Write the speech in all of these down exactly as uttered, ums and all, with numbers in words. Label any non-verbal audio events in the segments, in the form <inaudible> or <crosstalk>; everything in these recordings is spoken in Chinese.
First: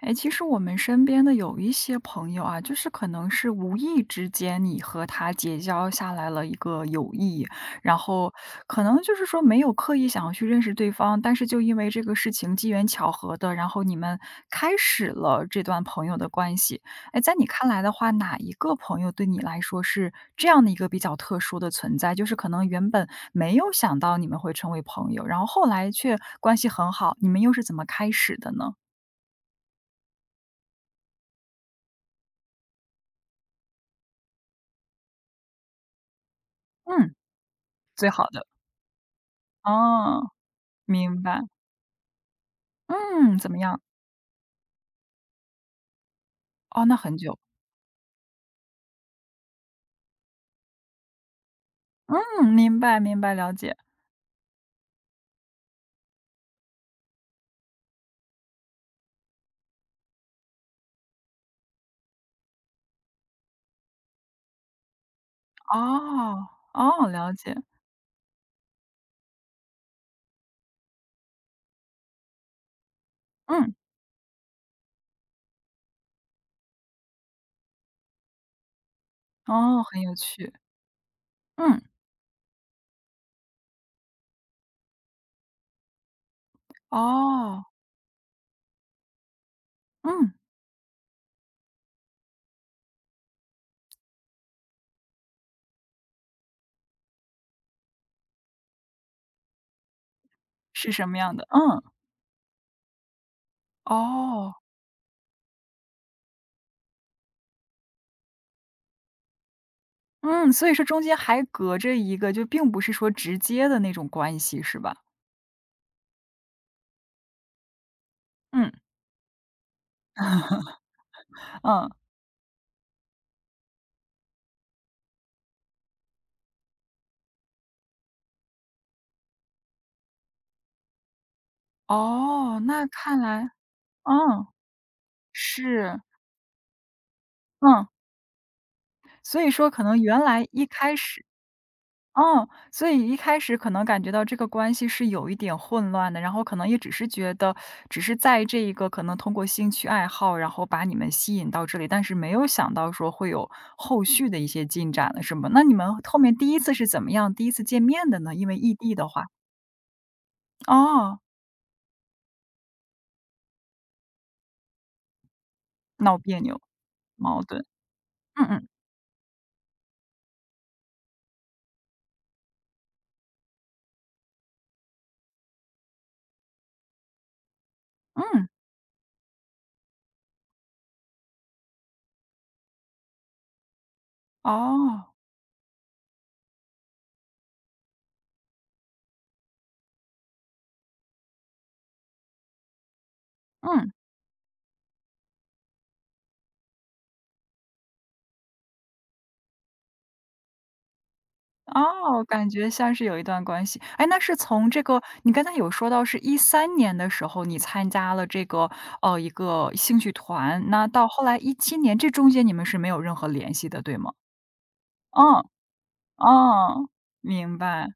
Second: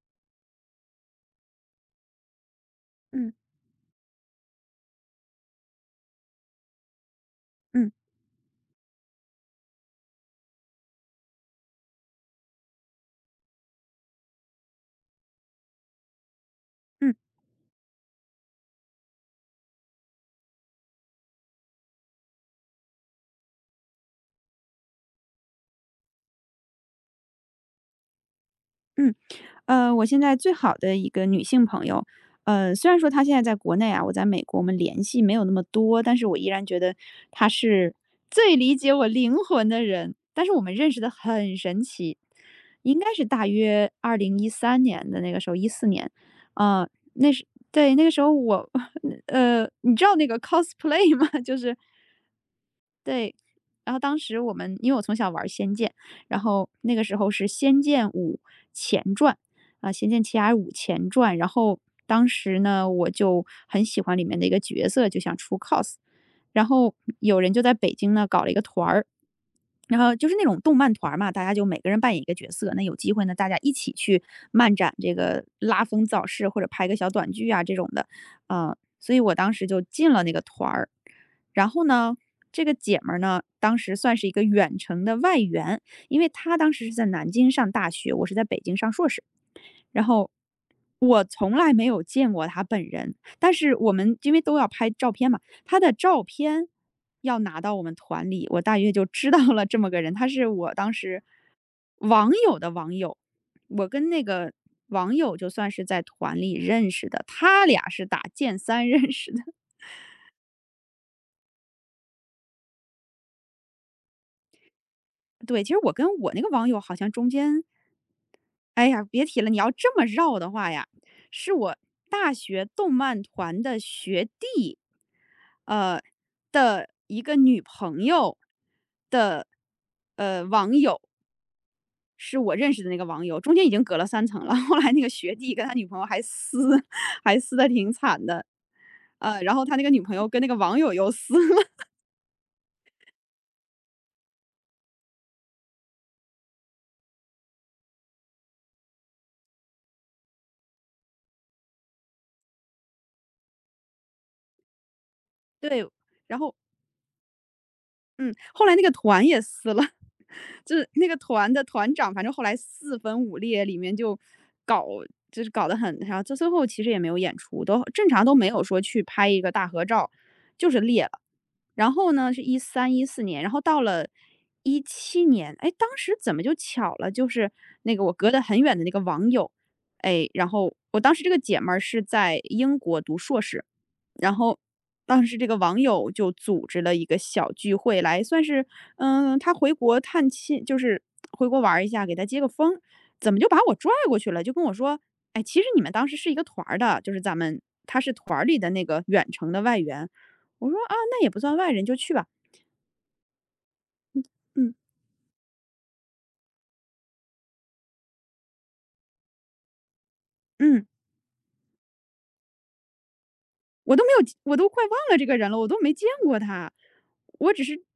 哎，其实我们身边的有一些朋友啊，就是可能嗯是无意之间你和他结交下来了一个友谊，嗯然后可能就是说没有刻意想要去认识对方，但是就因为这个事情机缘巧合的，然后你们开始了这段朋友的关系。嗯哎，在你看来的话，哪一个朋友对你来说是这样的一个比较特殊的存在？就是可能原本没有想到你们会成为朋友，然后后来却关系很好，你们又是怎么开始的呢？嗯，呃，我现在最好的一个女性朋友，呃，虽然说她现在在国内啊，我在美国，我们联系没有那么多，但是我依然觉得嗯。她是最好的，最理解我灵魂的人。哦，但是我们认识的明白，很神奇，应该是嗯，大怎么样？约二零一三年的那个时候，一四年，呃，哦，那很那久，是对那个时候我，<laughs> 呃，你知道那个 cosplay 吗？<laughs> 就是嗯，明白明对，白，了解，然后当时我们因为我从小玩仙剑》，然后那个时候是《仙剑五》前传，啊，《仙剑奇侠五》前传，然后当时呢，我就很喜欢里面的一个角色，就想出 cos，哦，然后哦，了有人解，就在北京呢搞了一个团儿，然后就是那种动漫团儿嘛，大家就每个人扮演一个角色。那有机会呢，大家一嗯，起去漫展这个拉风造势，或者拍个小短剧啊这种的，呃，所以我当时就哦，很进有了那个趣，团儿。然嗯，后呢，这个姐们儿呢，当时算是一个远程的外援，因为她当时是在南京哦，上大学，我是在北京上硕士。然后嗯，我从来没有见过他本人，但是我们因为都要拍照片嘛，他的照片要拿到我们团里，我大约就知道了这么个人，他是我当是什么时样的？嗯，网友的网友，我跟那个哦，网友就算是在团里认识的，他俩是打剑三 <laughs> 认识的。嗯，所以说中间还隔着一个，就并不是说直接的那种关系是吧？<laughs> 对，其实我跟我那个网友好像中间嗯，哎呀，别提了，你要这么绕的话呀，是我嗯，大学动漫团的学弟，呃，的一个女朋友的，呃，网友，是我哦，认识那的那个看网友，来中间已经隔了三层嗯，了，<laughs> 后来那个学弟跟他女朋是，友还撕，<laughs> 还撕的嗯，挺惨的。呃，所以然后说他那可个女能朋原友跟那来个一网友开又始撕了，嗯，所以一开始可能感觉到这个关系是有一点混乱的，然后可能也只是觉得，只是在这一个可能通过兴趣爱好，然后把你们吸引到这里，但是没有想到说会有后续的一些进展了，是吗？<laughs> 那你对，们后面然第后一次是怎么样，第一次见面的嗯，呢？因为后来异那个地的话，团也撕了，<laughs> 就是那个哦，团的团长，反正后来四分五裂，里面就搞就是搞得很然闹后这别最扭、后其实也没有演矛出，盾，都正常都没嗯有嗯说去拍一个大合照，就是裂了。然后呢，是一三一四年，然后到了一七年，哎，当时怎么就巧了，就是那个我隔得嗯，很远的那个网友，哎，然后我当时这个姐们儿是在英国读硕士，然后哦，当时这个网友就组织了一个小聚会来，算是嗯，他回国探亲，就是回国玩儿一下，给他接个风。怎么就把我拽嗯。过去了？就跟我说："哎，其实你们当时是一个团儿的，就是咱们他是团儿里的那个远程的外援。"我说："啊，那也不算外人，就去哦，吧。"感觉像是有一段关系。哎，那是从嗯这个你刚才有说到是一三年的时候，你参加了这个，呃，一个兴趣团，嗯。那到后来一七年，这中间你们是没有任何联系的，我对都没吗？有我都快忘了这个嗯，人了，我都没见过他。哦，我明只是白。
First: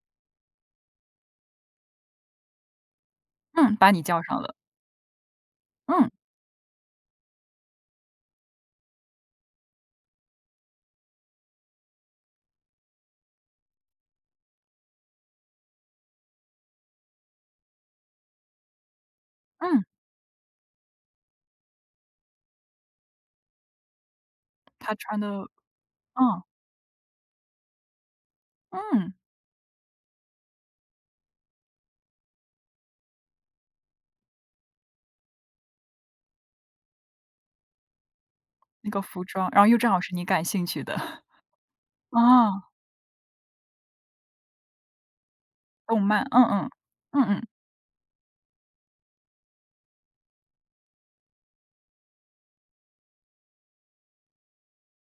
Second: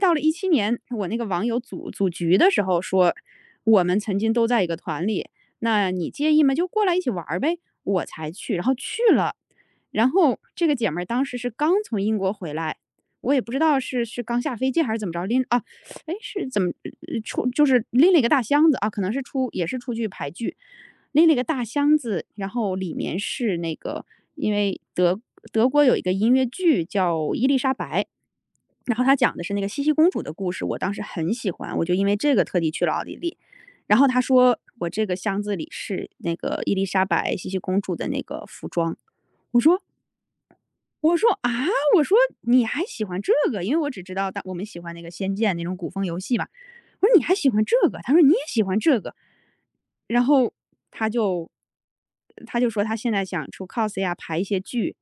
到了一七年，我那个网友组组局的时候说，嗯，我把们你曾叫经上都了。在一个团里，那嗯，你介意吗？就过来一起玩儿呗。我才去，然后去了。然后这个姐们儿当时是刚从英国回来，我也不知道是是刚下飞机还是怎么着，拎啊，哎，是怎么呃出就是拎了一个大箱子，啊，可能是出也是嗯，出去排剧。拎了一个大箱子，然后里面是那个因为他德穿的德国有一个音嗯，乐剧叫《伊丽莎白》，然后嗯，它讲的是那个茜茜公主的故事，我当时很喜欢，我就因为这个特地去了奥地利。然后他说我这个箱子里是那个伊丽莎白茜茜公主的那个服那装，个服装，我然后又说正好是你感兴趣的。我 <laughs> 说：“啊？"我说：哦，“你还喜欢这个？"因为我只知道当我们喜欢那个《仙剑》那种古动风游漫，戏嗯嘛。嗯，我说："你嗯还嗯，喜欢这个？"他说："你也喜欢这个。"然后他就他就说他现在想出 cos 呀，排一些剧。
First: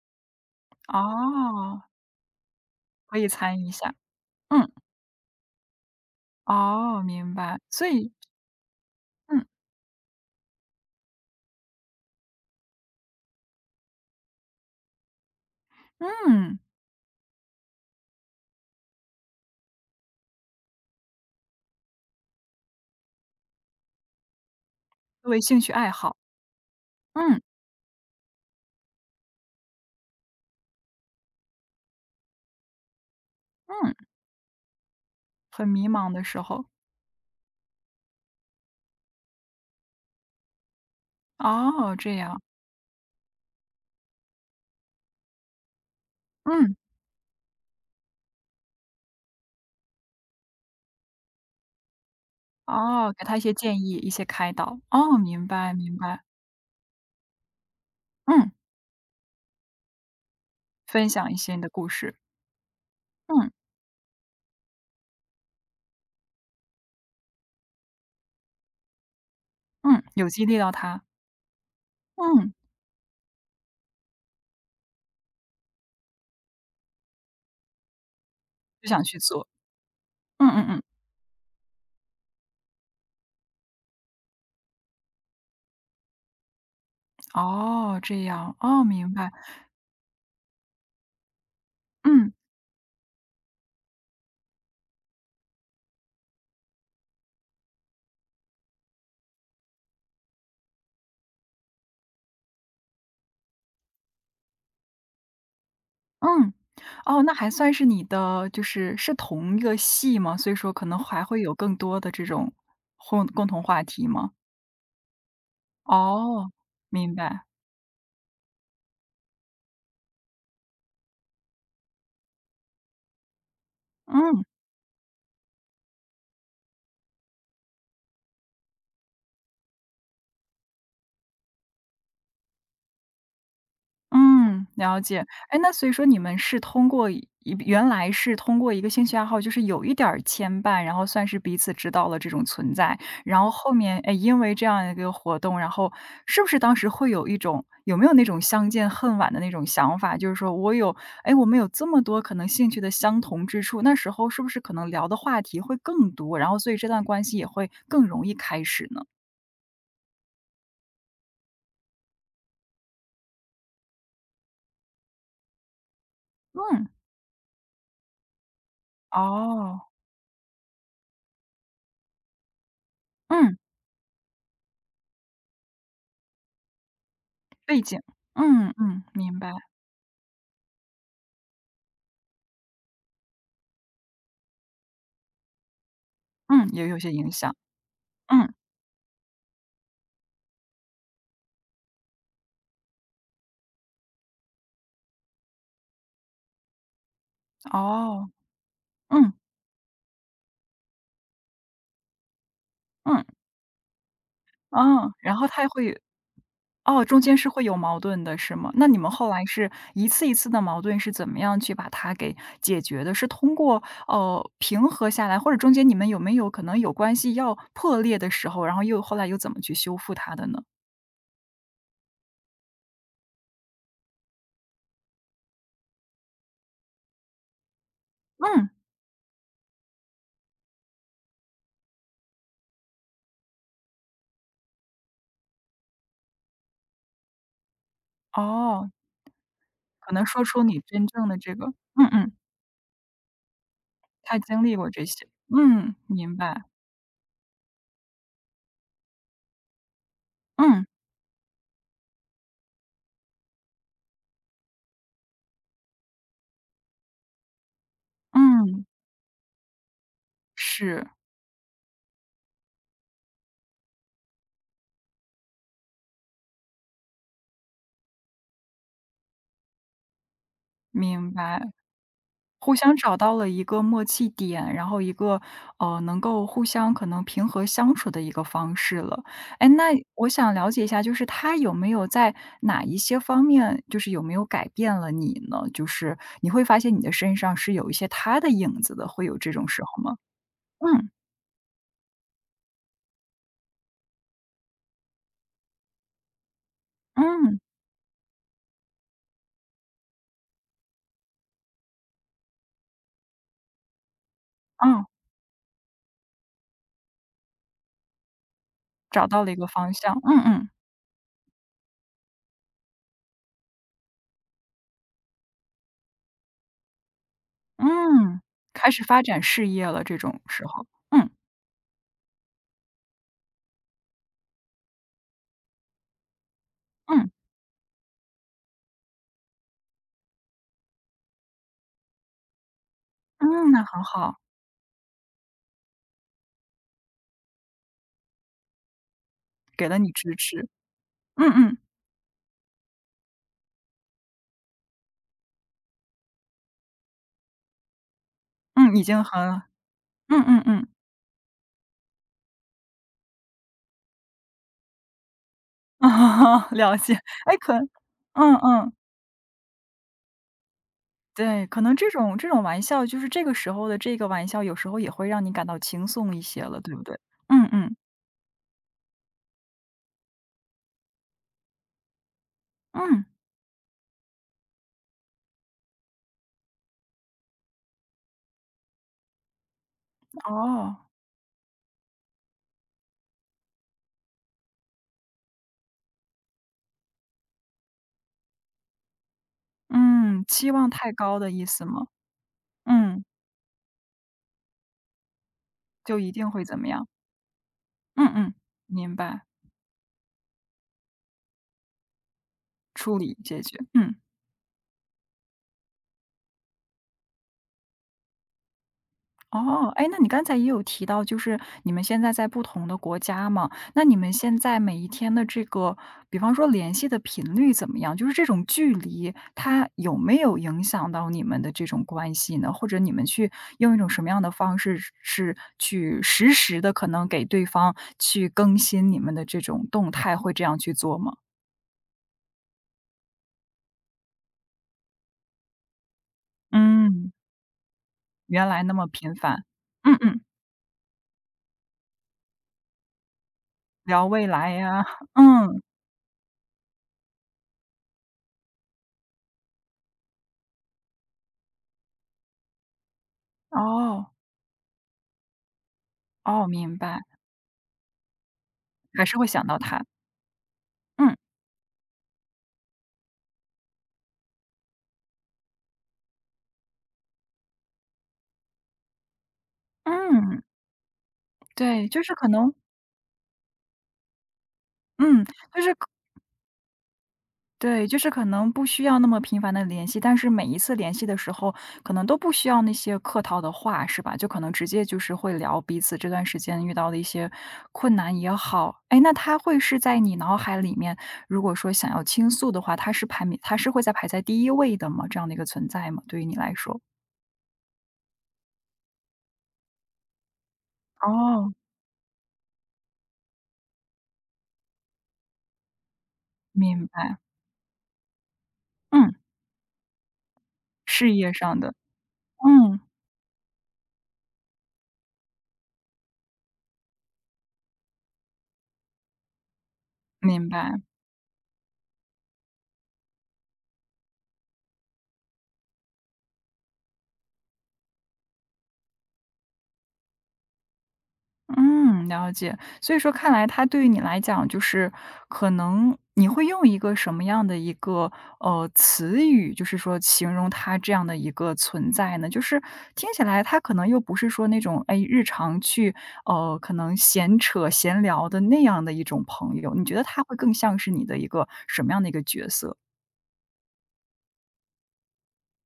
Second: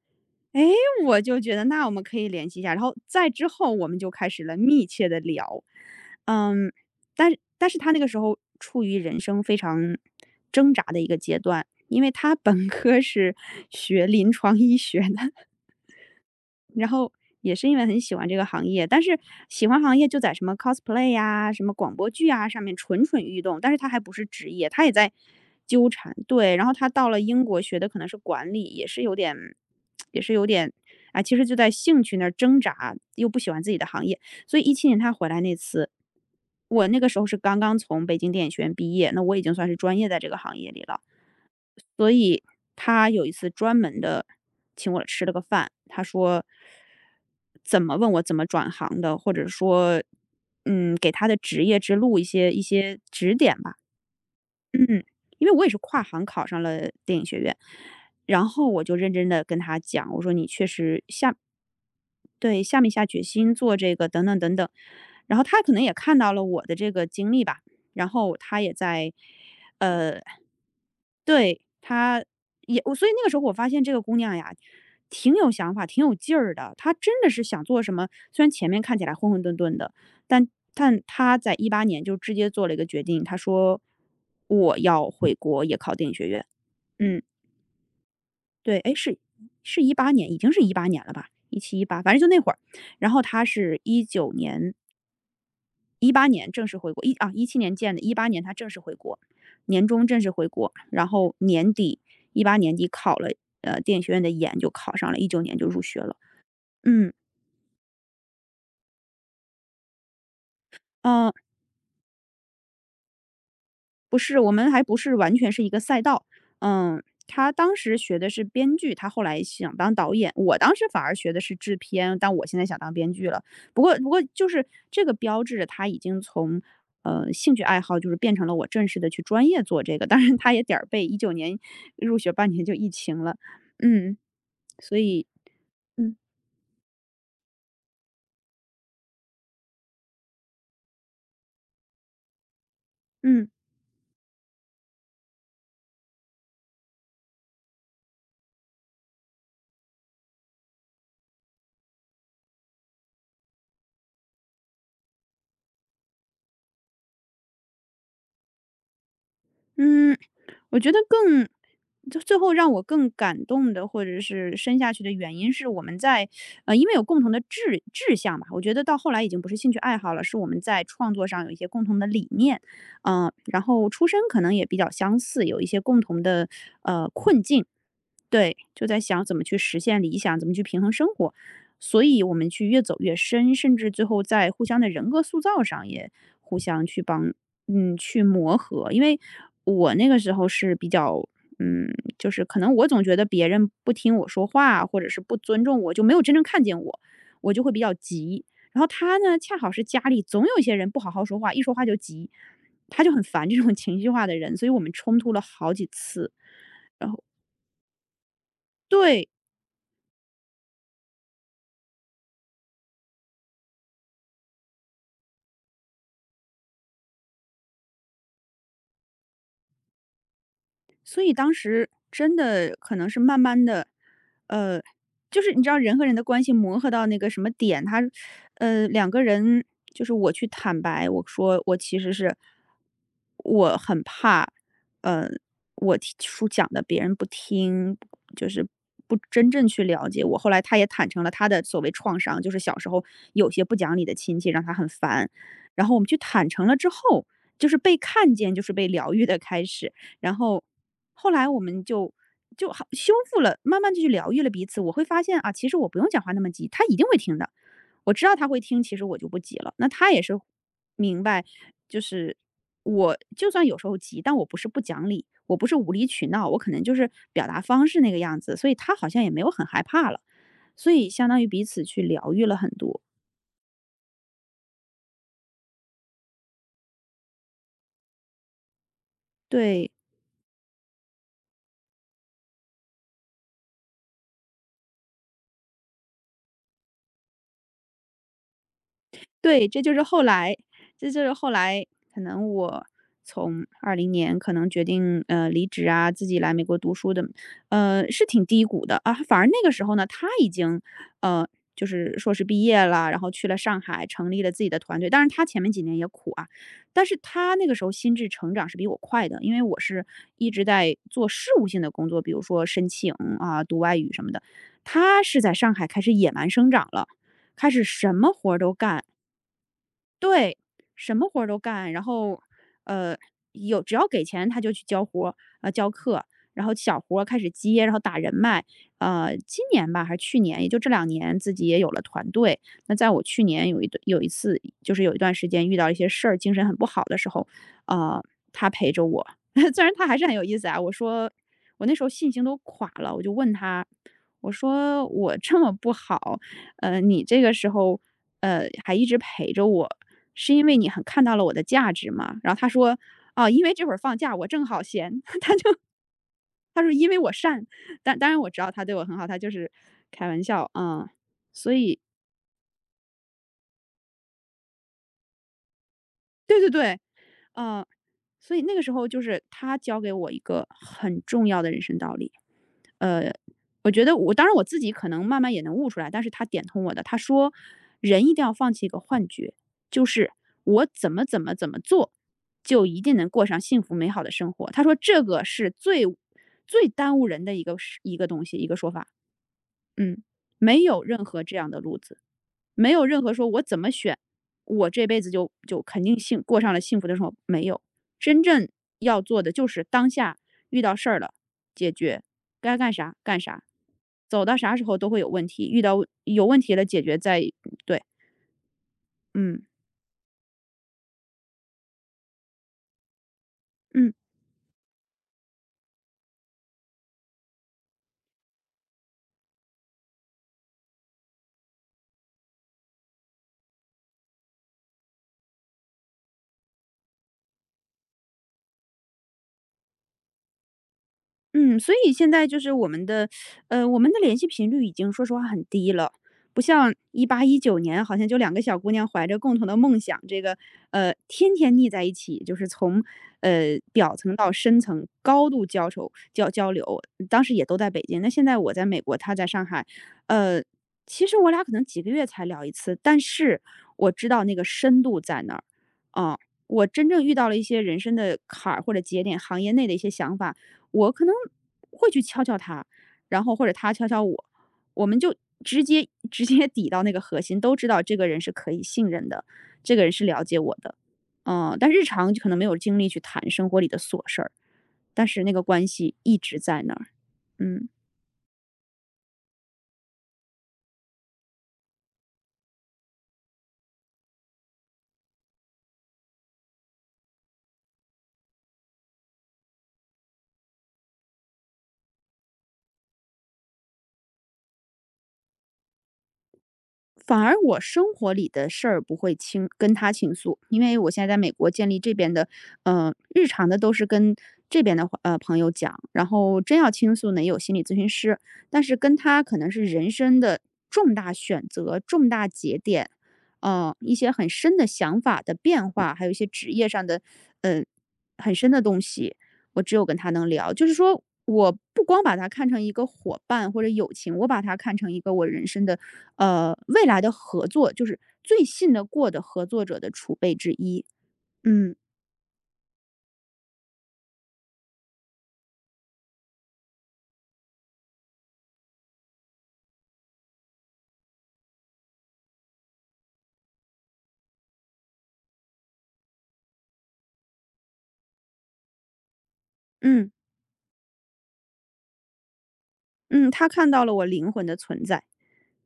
哎，我就觉得哦，那我们可以联系一下，然后可以在之参与一后我下。们就开始了嗯，密切的聊。嗯，哦，但明是白，但是所他那个以时候处于人生嗯。非常挣扎的一个阶段，因为他本科是学临床医学的。嗯，然后也是因为很喜欢这个行业，但是喜欢行业就在什么 cosplay 呀、什么广播剧啊上面蠢蠢欲动，但是他还不是职业，他也在作为兴趣纠爱缠。好，对，然后他到了嗯，英国学的可能是管理，也是有点，也是有点，啊，其实就在兴趣那儿挣扎，又不喜欢自己的嗯，行业，所以一七年他回来那很迷次，茫的时候，我那个时候是刚刚从北京电影学院毕业，那我已经算是专业在这个行业里了。哦，所这样，以他有一次专门的请我吃了个饭，他说嗯，怎么问我怎么转行的，或者说，嗯，给他的职业之路一些一些哦，给指他一些点吧。建议，一些开导，嗯，哦，明因为我也白是明跨白，行考上了电影学院，然嗯，后我就认真的跟他讲，我说你确实分享下一些你的故事，对，下没下决嗯，心做这个等等等等。然后他可能也看到了我的这个经历吧，然后他也在，嗯，呃有激励到他，对，她嗯，也我所以那个时候我发现这个姑娘呀，挺有想法，挺有劲儿的。她真的是想做什么，虽然前面就看想起来去混混做，沌沌的，嗯但嗯嗯，但她在一八年就直接做了一个决定，她说："我要回国也考电影学院。"嗯，哦，这样，对，哦，哎，明是白，是一八年，已经是一八年了吧一七一八，一八反正就嗯那会儿。然后她是一九年一八年正式回国，一啊一七年建的，一八年他正式回国，年终正式回国，然后年底一八年底考了呃电影学院的研，就考上了，一九年就入学了。嗯，嗯哦，那还算是你的，就是是同一个系吗？所以说可能还嗯、呃会有更多的这种共共同话题不吗？是，我们还不是完全是一个赛道。哦，嗯，明白，他当时学的是编剧，他后来想当导演。我当时反而学的是制片，但我现在想当编剧了。不过，不过嗯。就是这个标志着他已经从呃兴趣爱好，就是变成了我正式的去专业做这个。当然，他也点儿背，一九年入学半年就疫情了。嗯，嗯，所了以，解。哎，那所以说嗯你们是通过一原来是通过一个兴趣爱好，就是有一点儿牵绊，然后算是彼此知道了这种存在，然嗯后后面，哎，因为这样一个活动，然后是不是当时会有一种有没有那种相见恨晚的那种想法？就是说我有，哎，我们有这么多可能兴趣的相同之处，那时候是不是可能聊的话题会更多，然后所以这段关系也会更容易开始呢？嗯。我觉得更就最后让我更感动的，或者是深下去的原因是我们在呃，因嗯，为有共同的志志向吧，我觉得到后来已经不是兴趣哦，爱好了，是我们在创作上有一些共同的理念，嗯、嗯，然后出身可能也比较相似，有一些共同的呃困境，背景，对，嗯就在嗯，想怎明么白。去实现理想，怎么去平衡生活，所以我们去越走越深，甚至最后在互相的人格塑造上也互嗯，相也有去些影帮，响。嗯，去嗯，磨合。因为我那个时候是比较，嗯，就是可能我总觉得别人不听我说话，或者是不尊重我，就没有真正看见我，我就会比较哦，急。然后他嗯，呢，恰好是家里总有一些人不好好说话，一说话就急，他就很嗯，烦这种 <laughs> 情绪化的人，所以我们哦，冲突然了后他也好会几有次。哦，中间是会有矛盾的，是吗？那你们对，后来是一次一次的矛盾是怎么样去把它给解决的？是通过，呃，平和下来，或者中间你们有没有可能有关系要破裂的时候，然后又后来又怎么去修复它的呢？所以当时真的可能是慢慢的，呃，就是你知道人和人的关系磨合到那个什么点，他嗯，呃，两个人就是我去坦白，我说我其实是我很怕，呃，我提出讲的别人不听，就是哦，不真正去了可解能我。说后来出他你也真坦诚正了的他这的个所谓嗯创嗯，伤，就是小时候有些不讲理的他亲戚让经他历很过这些。烦。然后嗯，我们去明坦白。诚了之后，就是被看见，就是被疗愈的开始。然后嗯，后来我们就就好修复了，慢慢就去疗愈了彼此。我会发现啊，其实我不用讲话那么急，他一定会听的。我知道他会听，嗯，其实我就不急了。那他也是是，明白，就是我就算有时候急，但我不是不讲理，我不是无理取闹，我可能就是表达方式那个样子，所以他好像也没有很害怕了。所以相明当于彼白。此去疗愈了很互相多，找到了一个默契点，然后一个，呃，能够互相可能平和相处的一个方式了。哎，那对。我想了解一下，就是他有没有在哪一些方面，就是有没有改变了你呢？就是你会发现你的身上是有一些他的影子的，会有这对，种这时就是候吗？后来嗯，这就是后来可能我从二零年可能决定，呃，离职啊，自己来美国读书的，嗯，呃，是挺低谷的啊。反而那个时候呢，他已经，呃，就是硕士毕业了，然后去了上海，成立了自己的团嗯，队。当然他前面几年也苦啊，但是他那个时候心智成长是比我找快的，到了因一为个我方是向，嗯一直嗯，在做事务性的工作，比如说申请啊、读外语什么的。他是在上海开始野蛮生长了，开始什么嗯，活儿都开干，始发展事业了这种对，时候，什么嗯，活儿都干，然后，呃，有只要给钱他就去教活儿呃，教课，然后小活儿嗯，开始接，然后打人脉。呃，今年吧还是去年，也就这两年自己也有了团队。那在我去年嗯，有那一段很有一好，次就是有一段时间遇到一些事儿，精神很不好的时候，呃，他陪着我，<laughs> 虽给然了他你还是很支有意思持，啊，我说嗯嗯，我那时候信心都垮了，我就问他，我说：“我这么不好，呃，你这个时候，呃，还嗯，已一直经很陪着我，嗯是嗯因为你嗯，很看到了我的价值吗？”然后他说：“哦，因为这会儿放假，我正好闲。<laughs>” <laughs> 他说：了“因解。为我哎，善。”可但当然我嗯知道他嗯，对我很好，他就是开玩笑，嗯。对，所可能以这种这种玩笑，就是这个时候的这个玩笑，有时候也会让你感到轻松一对些对了，对对，不对？嗯嗯，嗯所以那个时候就是他教给我一个很重要的人生道理。嗯，呃，我觉得我当然我自己可能慢慢也能悟出来，但是他点通我的。他说，人一定要放弃一个幻觉，就是我哦，怎么怎么怎么做，就一定能过上幸福美好的生活。他说这个是最最耽误人的一个一个东西，一个说法。嗯，嗯，期没望有太任高何的这意样的思路吗？子，没有任嗯，何说我怎么选，我这辈子就就肯定就一幸定过会上怎了么幸样？福的生活，没有。嗯真嗯，正明要做白，的就是当下遇到事儿了，解决，该干啥处理干解啥，决，嗯。走到啥时候都会有问题，遇到有问题了解决再对，嗯哦，哎，那你刚才也有提到，就是你们现在在不同的国家嘛，那嗯。你们现在每一天的这个，比方说联系的频率怎么样？就是这种距离，它有没有影响到你们的这种关系呢？或者你们去用一种什么样的方式是，去实时的可能给对方去更新你们的这种动态，会这样去做吗？嗯，所以现在就是我们的，呃，我们的联系频率已经说实话很低了，不像一嗯，八一九年，好像就两个原小来姑那么娘怀频着共繁，同的梦嗯想，嗯，这个呃，天天腻在一起，就是从呃表聊层未到来深呀，层高度嗯，交愁交交流。当时也都在北京，那现在我在美国，她在上海，呃，其实我俩可能几个月才聊一次，但是我知哦道那个深度在那儿，啊、哦，我明真白，正遇到了一些人生的坎儿或者节还是点，会行想业到内的一他。些想法，我可能嗯，会去敲敲他，然后或者他敲敲我，我们就直接 <laughs> 直接抵到那个核心，都知道这个人是可以信任的，这个人是了解嗯，我的，嗯，但日对，就常是就可可能没能有精力去谈生活里的琐事儿，但是嗯，那个就关是可系一直在那儿，嗯。对，就是可能不需要那么频繁的联系，但是每一次联系的时候，可能都不需要那些客套的话，是吧？就可能直接就是会聊彼此这段时间遇到的一些困难也好。哎，那他会是在你脑海里面，如果说想要倾诉的话，他是排名他是会在排在第一位的吗？这样的一个存在吗？对于你来说？反而我生活里的事儿不会倾跟他倾诉，因为我现在在美国哦，建立这边的，呃，日常的都是跟这边的呃朋友讲，然后真要明倾诉白，呢，也有心理咨询师，但是跟嗯，他可能是人生的重大事业选上的，择、重大节嗯，点，呃，一些很深的想法的变化，还有一些职业上的，呃，很深的东西，我只有跟他能明聊。就是白。说，我不光把他看成一个伙伴或者友情，我把他看成一个我人生的呃，未来的合作就是最信得过的合作者的储备之一。嗯嗯，了解。所以说看来他对于你来讲，就是可能你会用一个什么样的一个呃词语，就是说形容他这样的一个存在呢？就是听起来他可能又不是说那种哎日常去呃可能闲扯闲聊的那样的一种朋友，你觉得嗯他会更像是你的一个什么样的一个角色？嗯，他看到了我灵魂的存在，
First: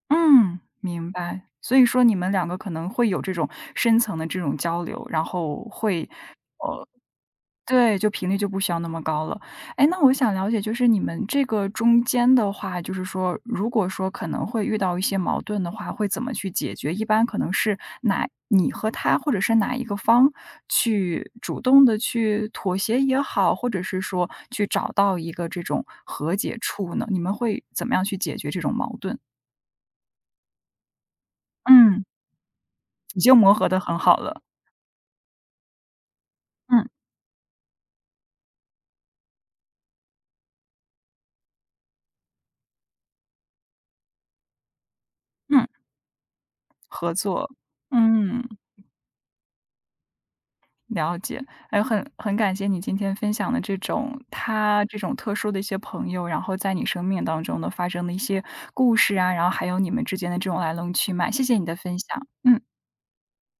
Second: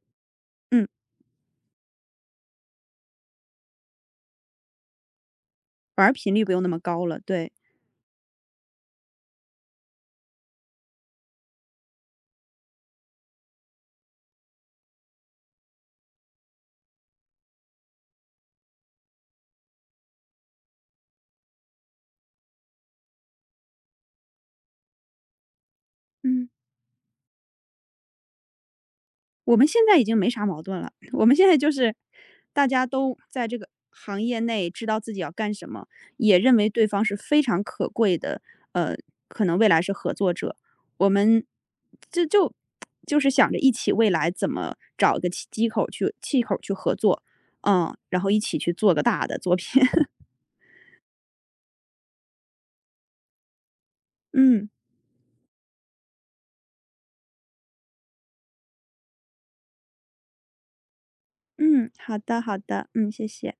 嗯，嗯，明白。所以说你们两个可能会有这种深层的这种交流，然后反会而频率不用那么高了，对，对，就频率就不需要那么高了。哎，那我想了解就是你们这个中间的话，就是说如果说可能会遇到一些矛盾的话，会怎么去解决？一般可能是哪你和他或者是哪一个方去主动的去妥协也好，或者是说去找到一个这种和嗯。解处呢？你们会怎么样去解决这种矛盾？我们现在已经没啥矛盾了，我们现在就是嗯，大家都已经在磨这个合的很好行业了。内知道自己要干什么，也认为对嗯，方是非常可贵的，呃，可能未来是合作者。我们就就就是想着一起未来怎么找一个契嗯，机口去气口去合合作，作，嗯，然后一嗯。起去做个大的作品。<laughs> 了解，哎，很很感谢你今天分享的这种嗯他这种特殊的一些朋友，然后在你生命当中呢发生的一些故事啊，然后还有你们之间的这种来龙去脉，谢谢你的嗯，分好享，的好嗯。的，嗯，谢谢。